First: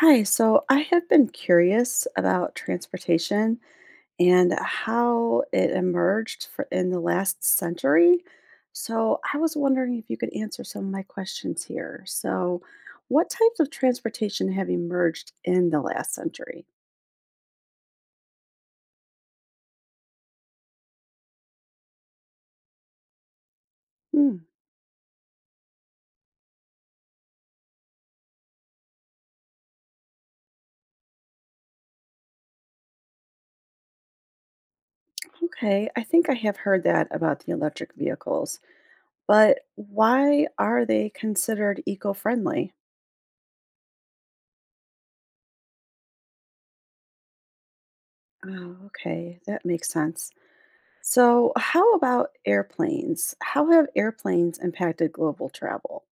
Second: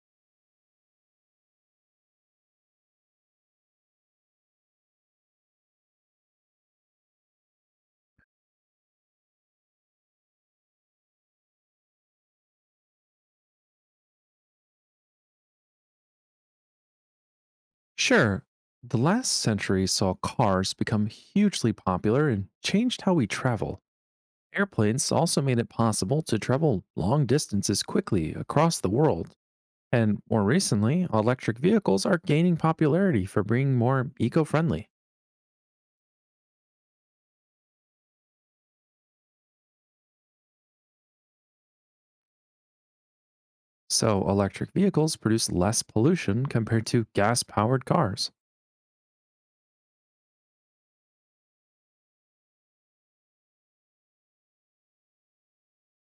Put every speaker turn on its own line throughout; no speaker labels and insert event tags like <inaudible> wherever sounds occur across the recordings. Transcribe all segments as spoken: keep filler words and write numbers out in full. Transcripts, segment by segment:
Hi, so I have been curious about transportation and how it emerged for in the last century. So I was wondering if you could answer some of my questions here. So, what types of transportation have emerged in the last century?
Sure, the last century saw cars become hugely popular and changed how we travel.
Hmm,
Airplanes also made it possible to travel long distances quickly across the world. And more recently, electric vehicles are gaining popularity for being more eco friendly.
okay, I think I have heard that about the electric vehicles, but why are they considered eco friendly?
So, electric vehicles produce less pollution compared to gas powered cars.
Oh, okay, that makes sense. So, how about airplanes? How have airplanes impacted global travel?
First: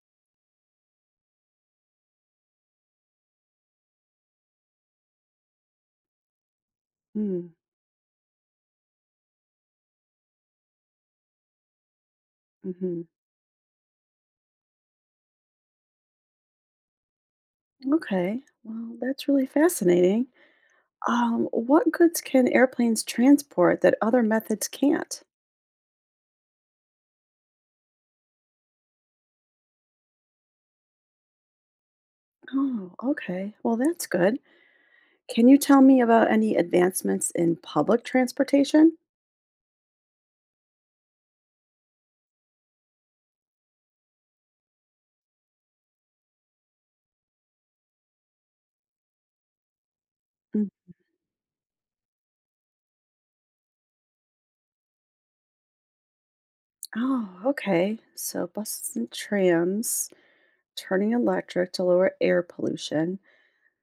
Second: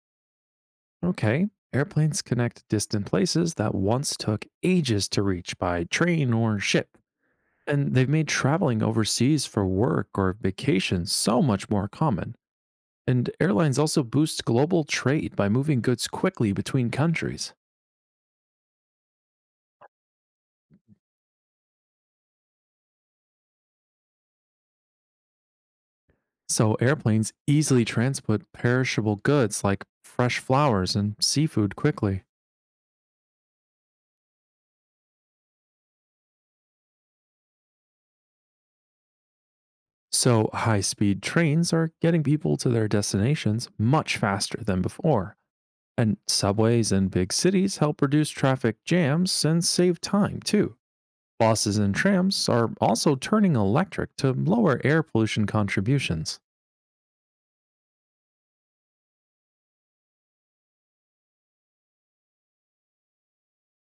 Okay, airplanes connect distant places that once took ages to reach by train or ship.
Mm,
And they've made traveling overseas for work or vacation so much more common.
hmm.
And airlines also boost global trade by moving goods quickly between countries.
Okay, well, that's really fascinating. Um, what goods can airplanes transport that other methods can't?
So airplanes easily transport perishable goods like fresh flowers and seafood quickly.
Oh, okay. Well, that's good. Can you tell me about any advancements in public transportation?
So high speed trains are getting people to their destinations much faster than before. And subways in big cities help reduce traffic jams and save time
Mm.
too. Buses and trams are also turning electric to lower air pollution contributions.
Oh, okay. So, buses and trams turning electric to lower air pollution.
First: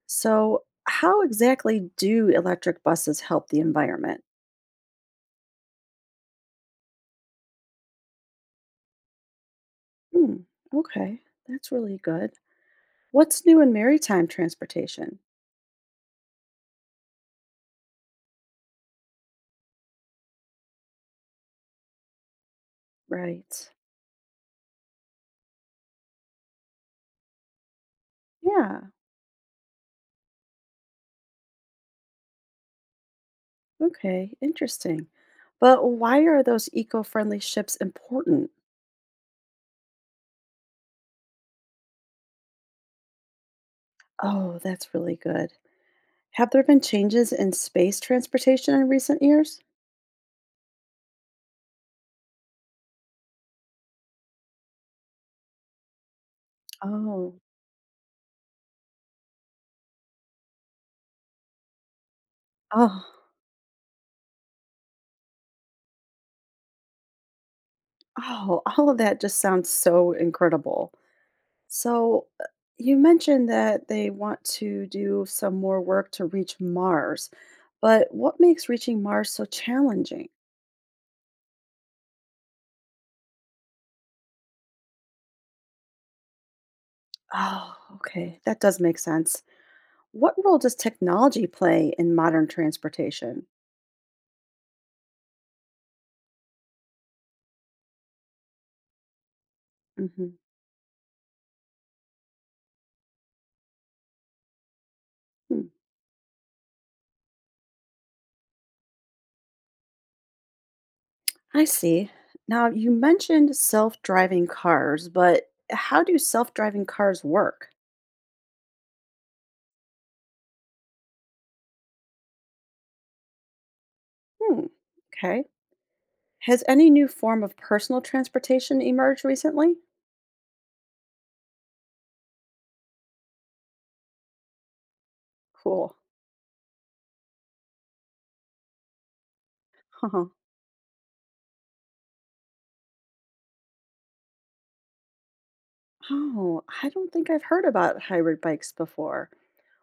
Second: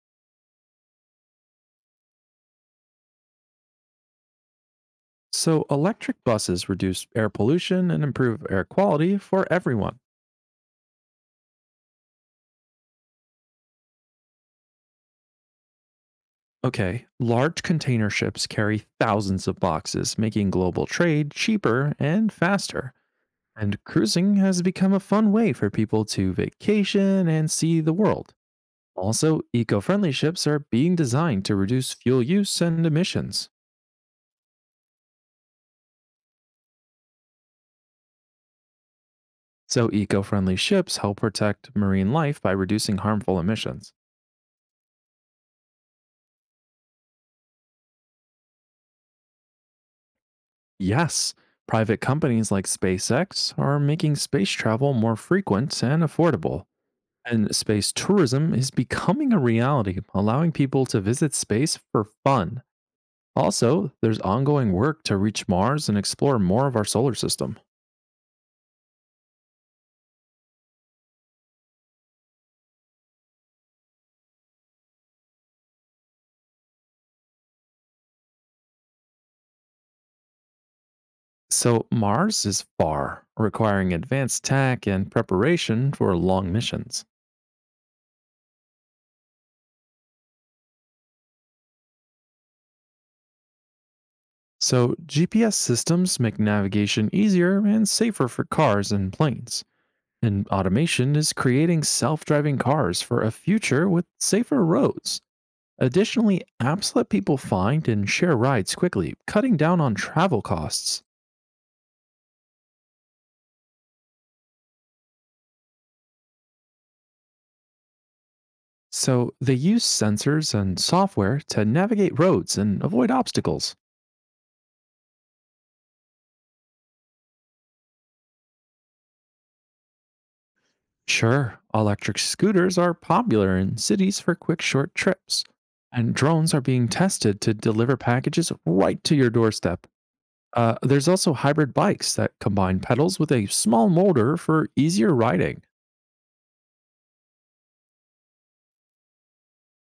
So, how exactly do electric buses help the environment?
So, electric buses reduce air pollution and improve air quality for everyone.
Hmm, okay, that's really good. What's new in maritime transportation?
Okay, large container ships carry thousands of boxes, making global trade cheaper and faster.
Right.
And cruising has become a fun way for people to vacation and see the world.
Yeah,
Also, eco friendly ships are being designed to reduce fuel use and emissions.
okay, interesting. But why are those eco friendly ships important?
So, eco friendly ships help protect marine life by reducing harmful emissions.
Oh, that's really good. Have there been changes in space transportation in recent years?
Yes, private companies like SpaceX are making space travel more frequent and affordable.
Oh,
And space tourism is becoming a reality, allowing people to visit space for fun.
oh,
Also, there's ongoing work to reach Mars and explore more of our solar system.
oh, <laughs> all of that just sounds so incredible. So, uh, you mentioned that they want to do some more work to reach Mars, but what makes reaching Mars so challenging?
So, Mars is far, requiring advanced tech and preparation for long missions.
Oh, okay. That does make sense. What role does technology play in modern transportation?
So, G P S systems make navigation easier and safer for cars and planes.
Hmm.
And automation is creating self driving cars for a future with safer roads. Additionally, apps let people find and share rides quickly, cutting down on travel costs.
I see. Now, you mentioned self driving cars, but how do self driving cars work?
So, they use sensors and software to navigate roads and avoid obstacles.
Hmm. Okay. Has any new form of personal transportation emerged recently?
Sure, electric scooters are popular in cities for quick, short trips,
Cool.
and drones are being tested to deliver packages right to your doorstep.
<laughs>
Uh, there's also hybrid bikes that combine pedals with a small motor for easier riding.
Oh, I don't think I've heard about hybrid bikes before.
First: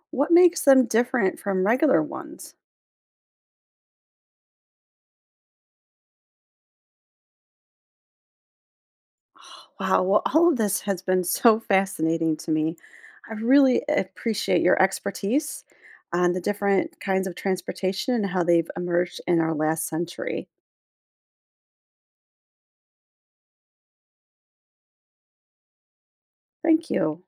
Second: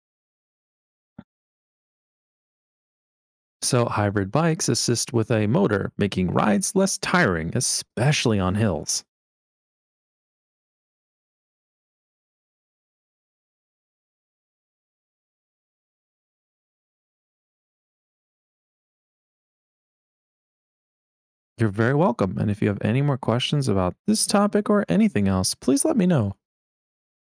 What makes them different from regular ones?
So, hybrid bikes assist with a motor, making rides less tiring, especially on hills.
Oh, wow, well, all of this has been <laughs> so fascinating to me. I really appreciate your expertise on the different kinds of transportation and how they've emerged in our last century.
You're very welcome. And if you have any more questions about this topic or anything else, please let me know.
Thank you.